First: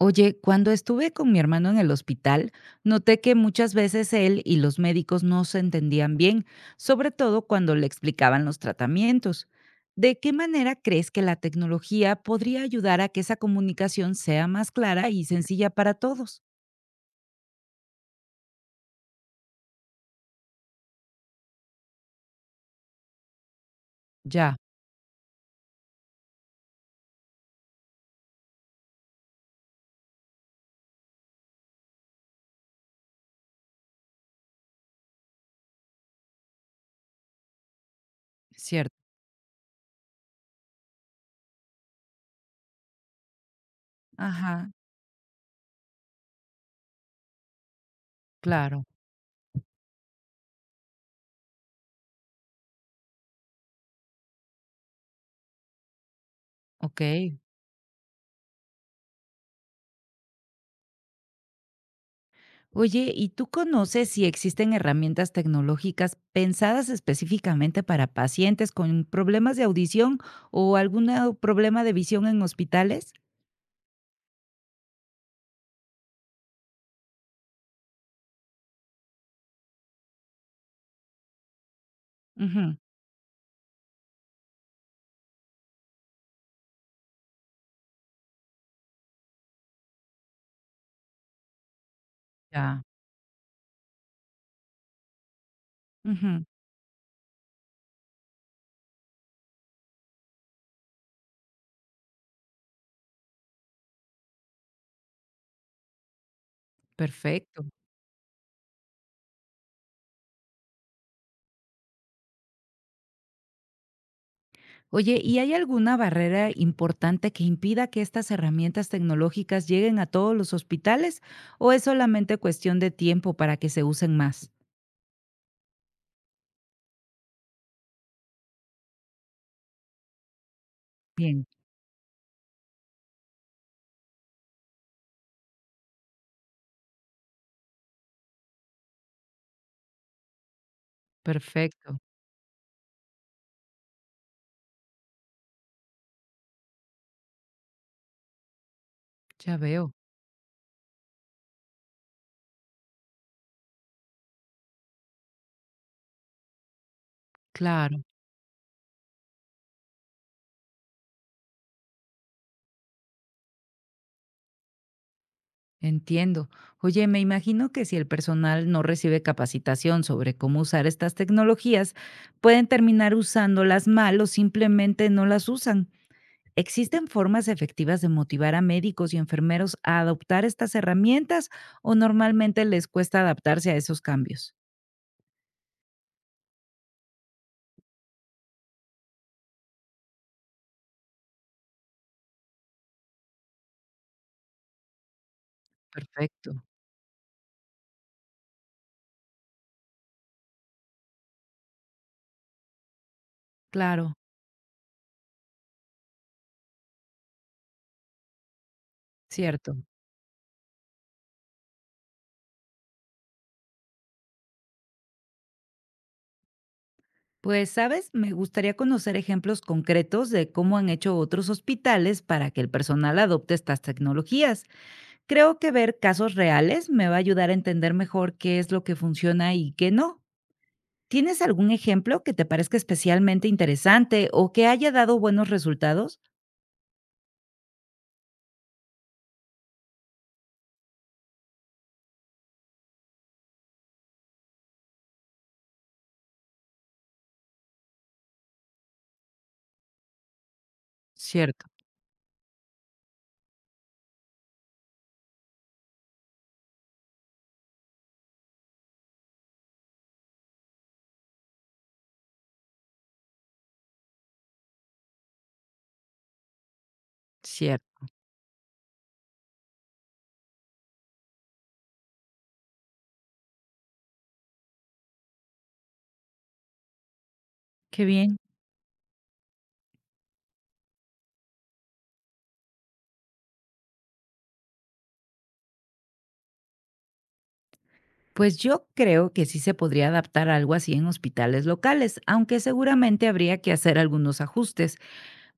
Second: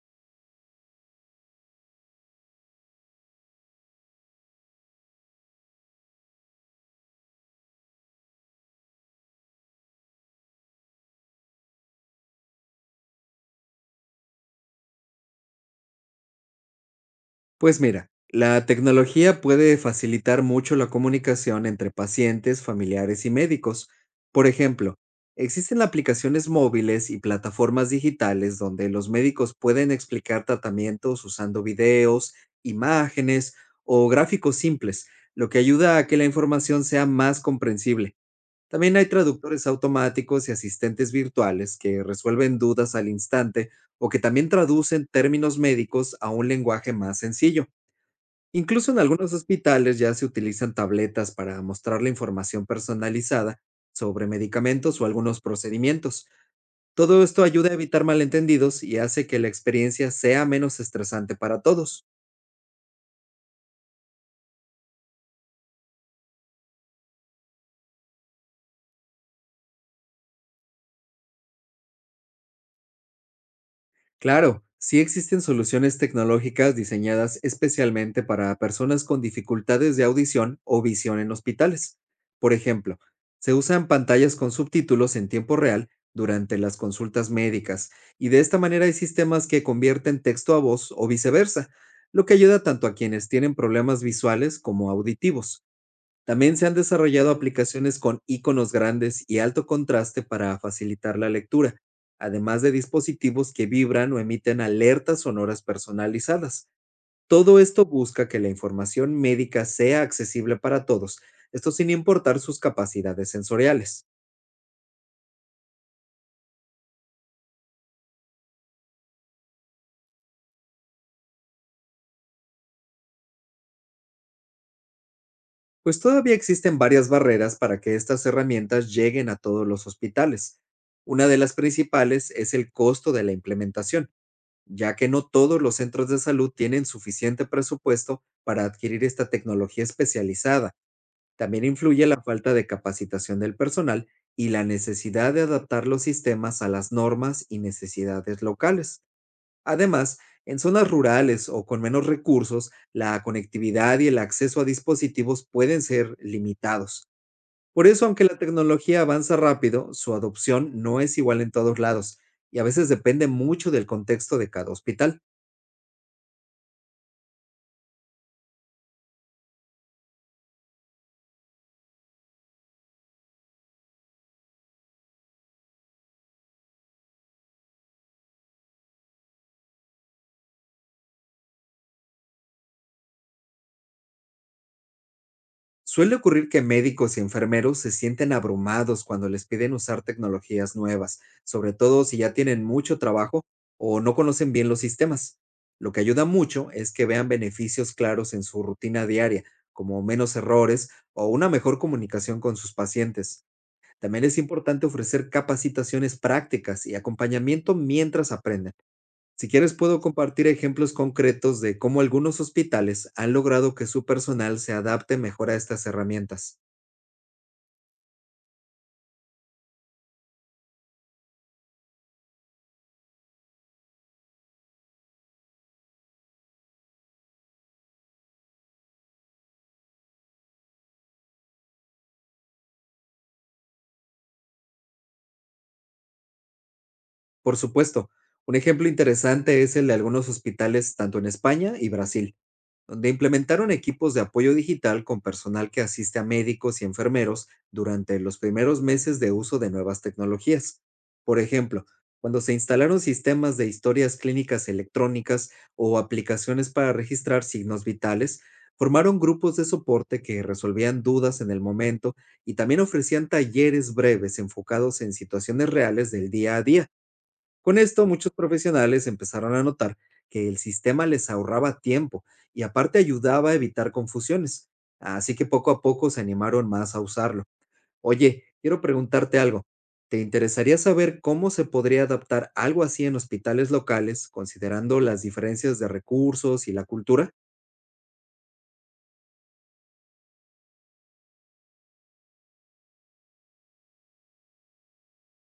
Oye, cuando estuve con mi hermano en el hospital, noté que muchas veces él y los médicos no se entendían bien, sobre todo cuando le explicaban los tratamientos. ¿De qué manera crees que la tecnología podría ayudar a que esa comunicación sea más clara y sencilla para todos? Pues mira, la tecnología puede facilitar mucho la comunicación entre pacientes, familiares y médicos. Por Ya, ejemplo, existen aplicaciones móviles y plataformas digitales donde los médicos pueden explicar tratamientos usando videos, imágenes o gráficos simples, lo que ayuda a que la información sea más comprensible. También cierto. hay traductores automáticos y asistentes virtuales que resuelven dudas al instante o que también Ajá, traducen términos médicos a un lenguaje más sencillo. claro, Incluso en algunos hospitales ya se utilizan tabletas para mostrar la información personalizada sobre medicamentos o algunos procedimientos. ok. Todo esto ayuda a evitar malentendidos y hace que la experiencia sea menos estresante para todos. Oye, ¿y tú conoces si existen herramientas tecnológicas pensadas específicamente para pacientes con problemas de audición o algún problema de visión en hospitales? Claro, sí existen soluciones tecnológicas diseñadas especialmente para personas con dificultades de audición o visión en hospitales. Por Ujú. ejemplo, se usan pantallas con subtítulos en tiempo real durante las consultas médicas, y de esta manera hay sistemas que convierten texto a voz o viceversa, lo que ayuda Ya. tanto a quienes tienen problemas visuales como auditivos. Ujú. También se han desarrollado aplicaciones con iconos grandes y alto contraste para facilitar la lectura, además de dispositivos que vibran o emiten alertas sonoras personalizadas. Todo Perfecto. esto busca que la información médica sea accesible para todos, esto sin importar sus capacidades sensoriales. Oye, ¿y hay alguna barrera importante que impida que estas herramientas tecnológicas lleguen a todos los hospitales o es solamente cuestión de tiempo para que se usen más? Pues todavía existen varias barreras para que estas herramientas lleguen a todos los hospitales. Una de Bien, las principales es el costo de la implementación, ya que no todos los centros de salud tienen suficiente presupuesto para adquirir esta tecnología especializada. También perfecto. influye la falta de capacitación del personal y la necesidad de adaptar los sistemas a las normas y necesidades locales. Ya veo. Además, en zonas rurales o con menos recursos, la conectividad y el acceso a dispositivos pueden ser limitados. Por Claro. eso, aunque la tecnología avanza rápido, su adopción no es igual en todos lados y a veces depende mucho del contexto de cada hospital. Entiendo. Oye, me imagino que si el personal no recibe capacitación sobre cómo usar estas tecnologías, pueden terminar usándolas mal o simplemente no las usan. ¿Existen formas efectivas de motivar a médicos y enfermeros a adoptar estas herramientas o normalmente les cuesta adaptarse a esos cambios? Suele ocurrir que médicos y enfermeros se sienten abrumados cuando les piden usar tecnologías nuevas, sobre todo si ya tienen mucho trabajo o no conocen bien los sistemas. Lo que ayuda Perfecto. mucho es que vean beneficios claros en su rutina diaria, como menos errores o una mejor comunicación con sus pacientes. Claro, También es importante ofrecer capacitaciones prácticas y acompañamiento mientras aprenden. Si quieres, cierto. puedo compartir ejemplos concretos de cómo algunos hospitales han logrado que su personal se adapte mejor a estas herramientas. Pues, ¿sabes? Me gustaría conocer ejemplos concretos de cómo han hecho otros hospitales para que el personal adopte estas tecnologías. Creo que ver casos reales me va a ayudar a entender mejor qué es lo que funciona y qué no. ¿Tienes algún ejemplo que te parezca especialmente interesante o que haya dado buenos resultados? Por supuesto, un ejemplo interesante es el de algunos hospitales tanto en España y Brasil, donde implementaron equipos de apoyo digital con personal que asiste a médicos y enfermeros durante los primeros meses de uso de nuevas tecnologías. Por Cierto, ejemplo, cuando se instalaron sistemas de historias clínicas electrónicas o aplicaciones para registrar signos vitales, formaron grupos de soporte que resolvían dudas en el momento y también ofrecían talleres breves enfocados en situaciones reales del día a día. Con cierto. esto, muchos profesionales empezaron a notar que el sistema les ahorraba tiempo y aparte ayudaba a evitar confusiones. Así que poco a poco se animaron más a usarlo. Qué bien. Oye, quiero preguntarte algo. ¿Te interesaría saber cómo se podría adaptar algo así en hospitales locales, considerando las diferencias de recursos y la cultura? Pues yo creo que sí se podría adaptar algo así en hospitales locales, aunque seguramente habría que hacer algunos ajustes.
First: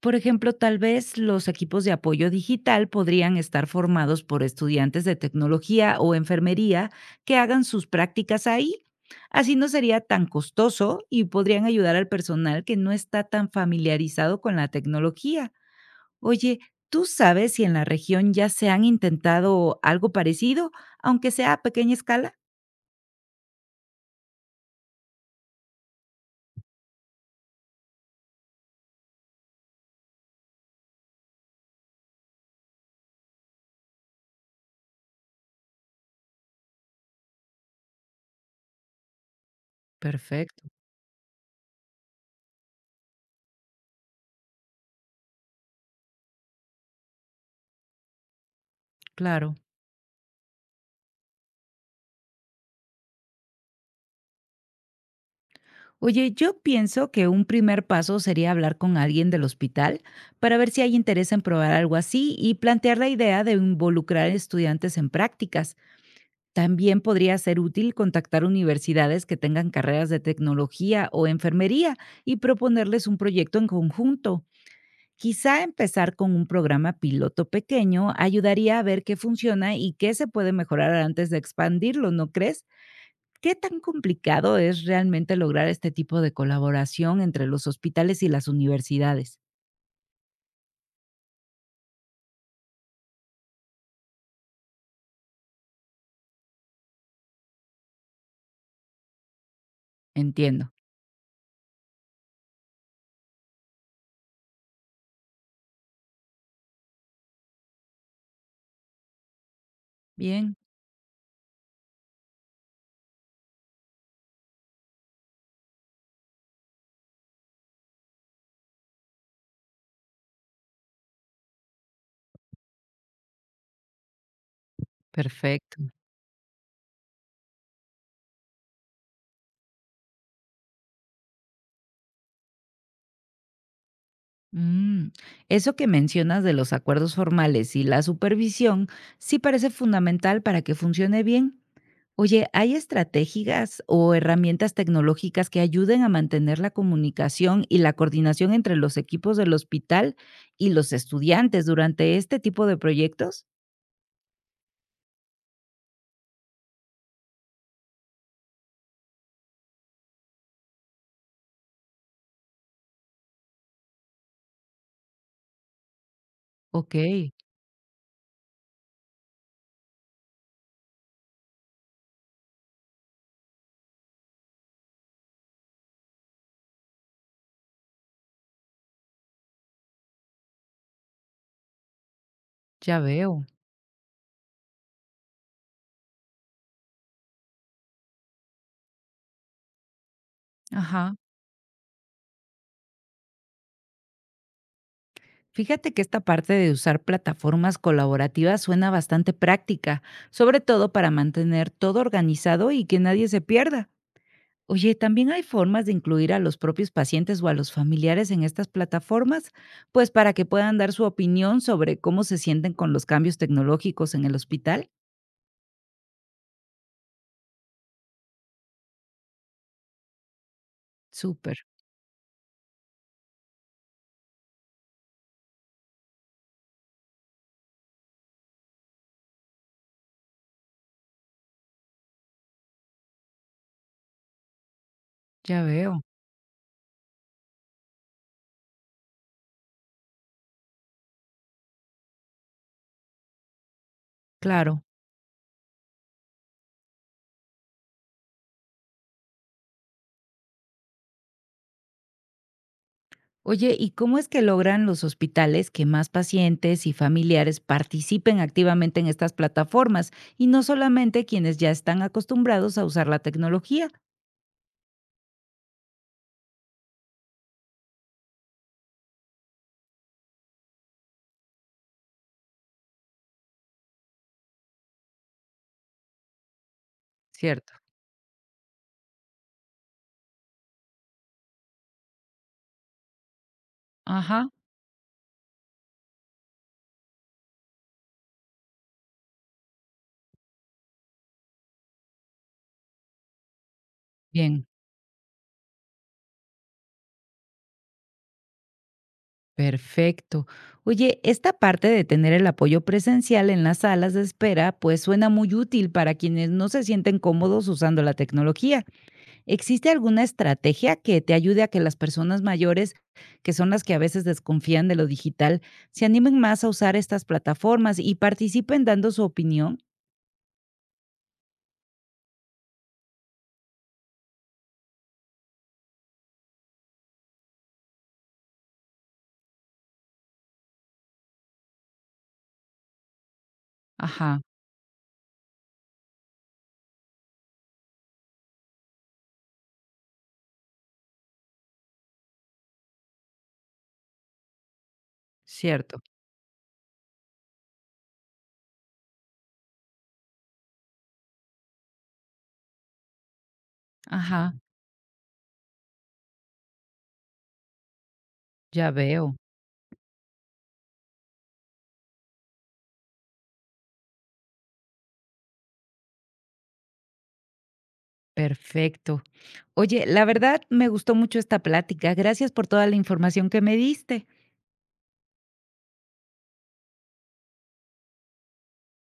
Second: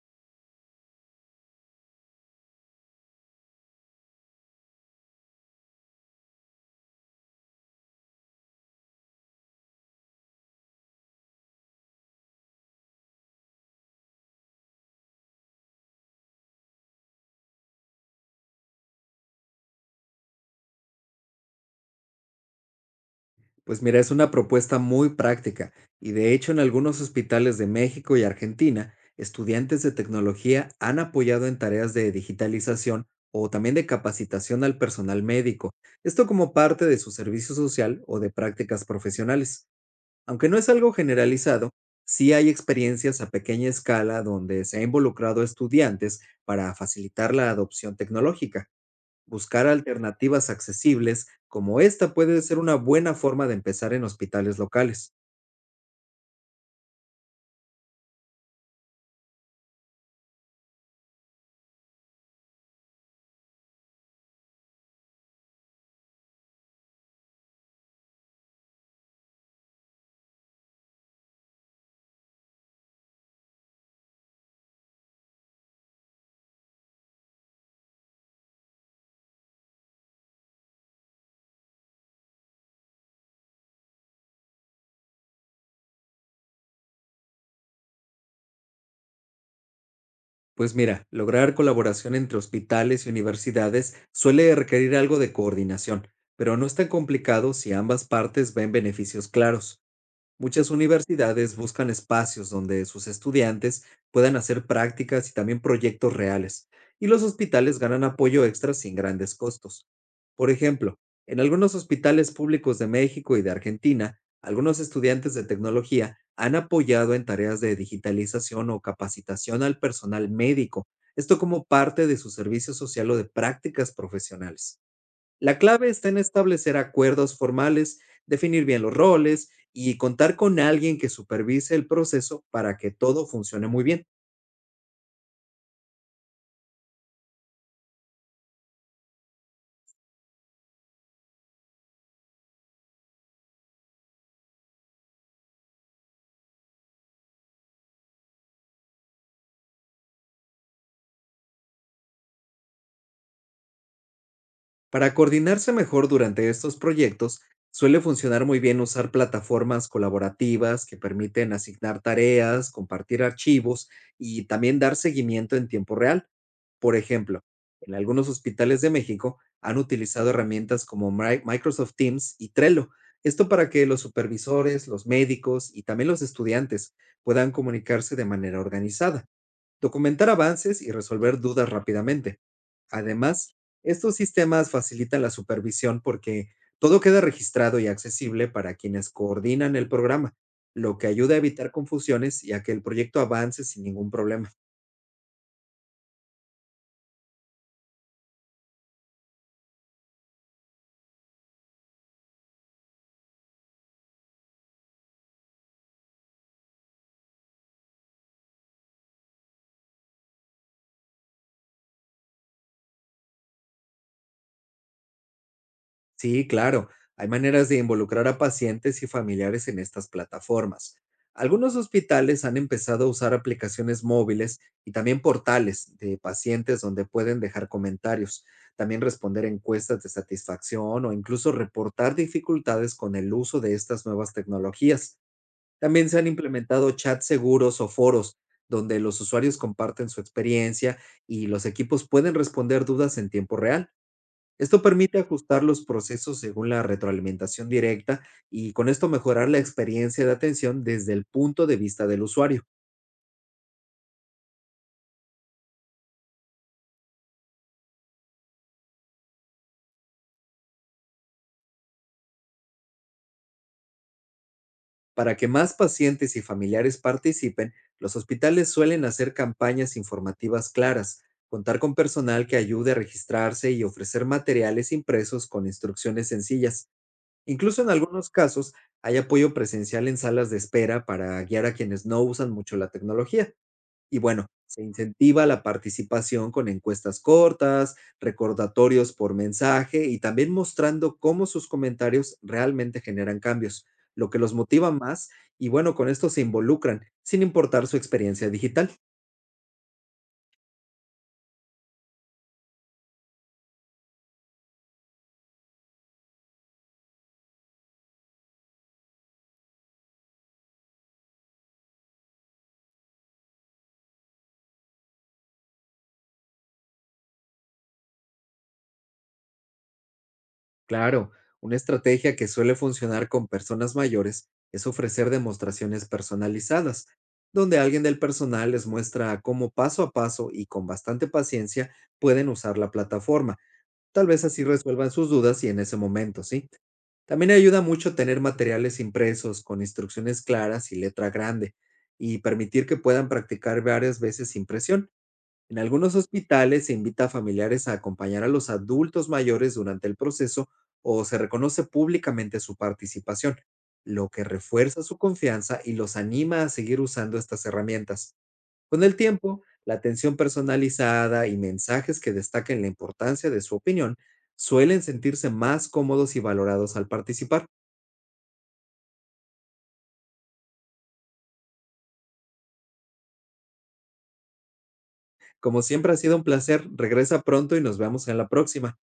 Por ejemplo, tal vez los equipos de apoyo digital podrían estar formados por estudiantes de tecnología o enfermería que hagan sus prácticas ahí. Así no sería tan costoso y podrían ayudar al personal que no está tan familiarizado con la tecnología. Oye, ¿tú sabes si en la región ya se han intentado algo parecido, aunque sea a pequeña escala? Pues mira, es una propuesta muy práctica, y de hecho en algunos hospitales de México y Argentina, estudiantes de tecnología han apoyado en tareas de digitalización o también de capacitación al personal médico, esto como parte de su servicio social o de prácticas profesionales. Aunque no Perfecto, es algo generalizado, sí hay experiencias a pequeña escala donde se ha involucrado a estudiantes para facilitar la adopción tecnológica. claro. Buscar alternativas accesibles como esta puede ser una buena forma de empezar en hospitales locales. Oye, yo pienso que un primer paso sería hablar con alguien del hospital para ver si hay interés en probar algo así y plantear la idea de involucrar estudiantes en prácticas. También podría ser útil contactar universidades que tengan carreras de tecnología o enfermería y proponerles un proyecto en conjunto. Quizá empezar con un programa piloto pequeño ayudaría a ver qué funciona y qué se puede mejorar antes de expandirlo, ¿no crees? ¿Qué tan complicado es realmente lograr este tipo de colaboración entre los hospitales y las universidades? Pues mira, lograr colaboración entre hospitales y universidades suele requerir algo de coordinación, pero no es tan complicado si ambas partes ven beneficios claros. Muchas Entiendo. universidades buscan espacios donde sus estudiantes puedan hacer prácticas y también proyectos reales, y los hospitales ganan apoyo extra sin grandes costos. Por Bien, ejemplo, en algunos hospitales públicos de México y de Argentina, algunos estudiantes de tecnología han apoyado en tareas de digitalización o capacitación al personal médico, esto como parte de su servicio social o de prácticas profesionales. La perfecto. clave está en establecer acuerdos formales, definir bien los roles y contar con alguien que supervise el proceso para que todo funcione muy bien. Mm, Eso que mencionas de los acuerdos formales y la supervisión sí parece fundamental para que funcione bien. Oye, ¿hay estrategias o herramientas tecnológicas que ayuden a mantener la comunicación y la coordinación entre los equipos del hospital y los estudiantes durante este tipo de proyectos? Para coordinarse mejor durante estos proyectos, suele funcionar muy bien usar plataformas colaborativas que permiten asignar tareas, compartir archivos y también dar seguimiento en tiempo real. Ok, Por ejemplo, en algunos hospitales de México han utilizado herramientas como Microsoft Teams y Trello. Esto para que los supervisores, los médicos y también los estudiantes puedan comunicarse de manera organizada, documentar avances y resolver dudas rápidamente. ya veo. Además, estos sistemas facilitan la supervisión porque todo queda registrado y accesible para quienes coordinan el programa, lo que Ajá. ayuda a evitar confusiones y a que el proyecto avance sin ningún problema. Fíjate que esta parte de usar plataformas colaborativas suena bastante práctica, sobre todo para mantener todo organizado y que nadie se pierda. Oye, ¿también hay formas de incluir a los propios pacientes o a los familiares en estas plataformas? Pues para que puedan dar su opinión sobre cómo se sienten con los cambios tecnológicos en el hospital. Sí, claro. Hay maneras de involucrar a pacientes y familiares en estas plataformas. Súper, Algunos hospitales han empezado a usar aplicaciones móviles y también portales de pacientes donde pueden dejar comentarios, también responder encuestas de satisfacción o incluso reportar dificultades con el uso de estas nuevas tecnologías. ya veo. También se han implementado chats seguros o foros donde los usuarios comparten su experiencia y los equipos pueden responder dudas en tiempo real. Esto Claro. permite ajustar los procesos según la retroalimentación directa y con esto mejorar la experiencia de atención desde el punto de vista del usuario. Oye, ¿y cómo es que logran los hospitales que más pacientes y familiares participen activamente en estas plataformas y no solamente quienes ya están acostumbrados a usar la tecnología? Para que más pacientes y familiares participen, los hospitales suelen hacer campañas informativas claras, contar con personal que ayude a registrarse y ofrecer materiales impresos con instrucciones sencillas. ¿Cierto? Incluso en algunos casos hay apoyo presencial en salas de espera para guiar a quienes no usan mucho la tecnología. Y bueno, Ajá. se incentiva la participación con encuestas cortas, recordatorios por mensaje y también mostrando cómo sus comentarios realmente generan cambios, lo que los Bien, motiva más, y bueno, con esto se involucran, sin importar su experiencia digital. perfecto. Oye, esta parte de tener el apoyo presencial en las salas de espera, pues suena muy útil para quienes no se sienten cómodos usando la tecnología. ¿Existe alguna estrategia que te ayude a que las personas mayores, que son las que a veces desconfían de lo digital, se animen más a usar estas plataformas y participen dando su opinión? Claro, una estrategia que suele funcionar con personas mayores es ofrecer demostraciones personalizadas, donde alguien del personal les muestra cómo, paso a paso y con bastante paciencia, pueden usar la plataforma. Tal Ajá, vez así resuelvan sus dudas y en ese momento, ¿sí? También ayuda mucho tener materiales impresos con instrucciones claras y letra grande, y permitir que puedan practicar varias veces sin presión. En cierto. algunos hospitales se invita a familiares a acompañar a los adultos mayores durante el proceso o se reconoce públicamente su participación, lo que Ajá, refuerza su confianza y los anima a seguir usando estas herramientas. ya Con el veo. tiempo, la atención personalizada y mensajes que destaquen la importancia de su opinión, suelen sentirse más cómodos y valorados al participar. Perfecto. Oye, la verdad me gustó mucho esta plática. Gracias por toda la información que me diste. Como siempre, ha sido un placer; regresa pronto y nos vemos en la próxima.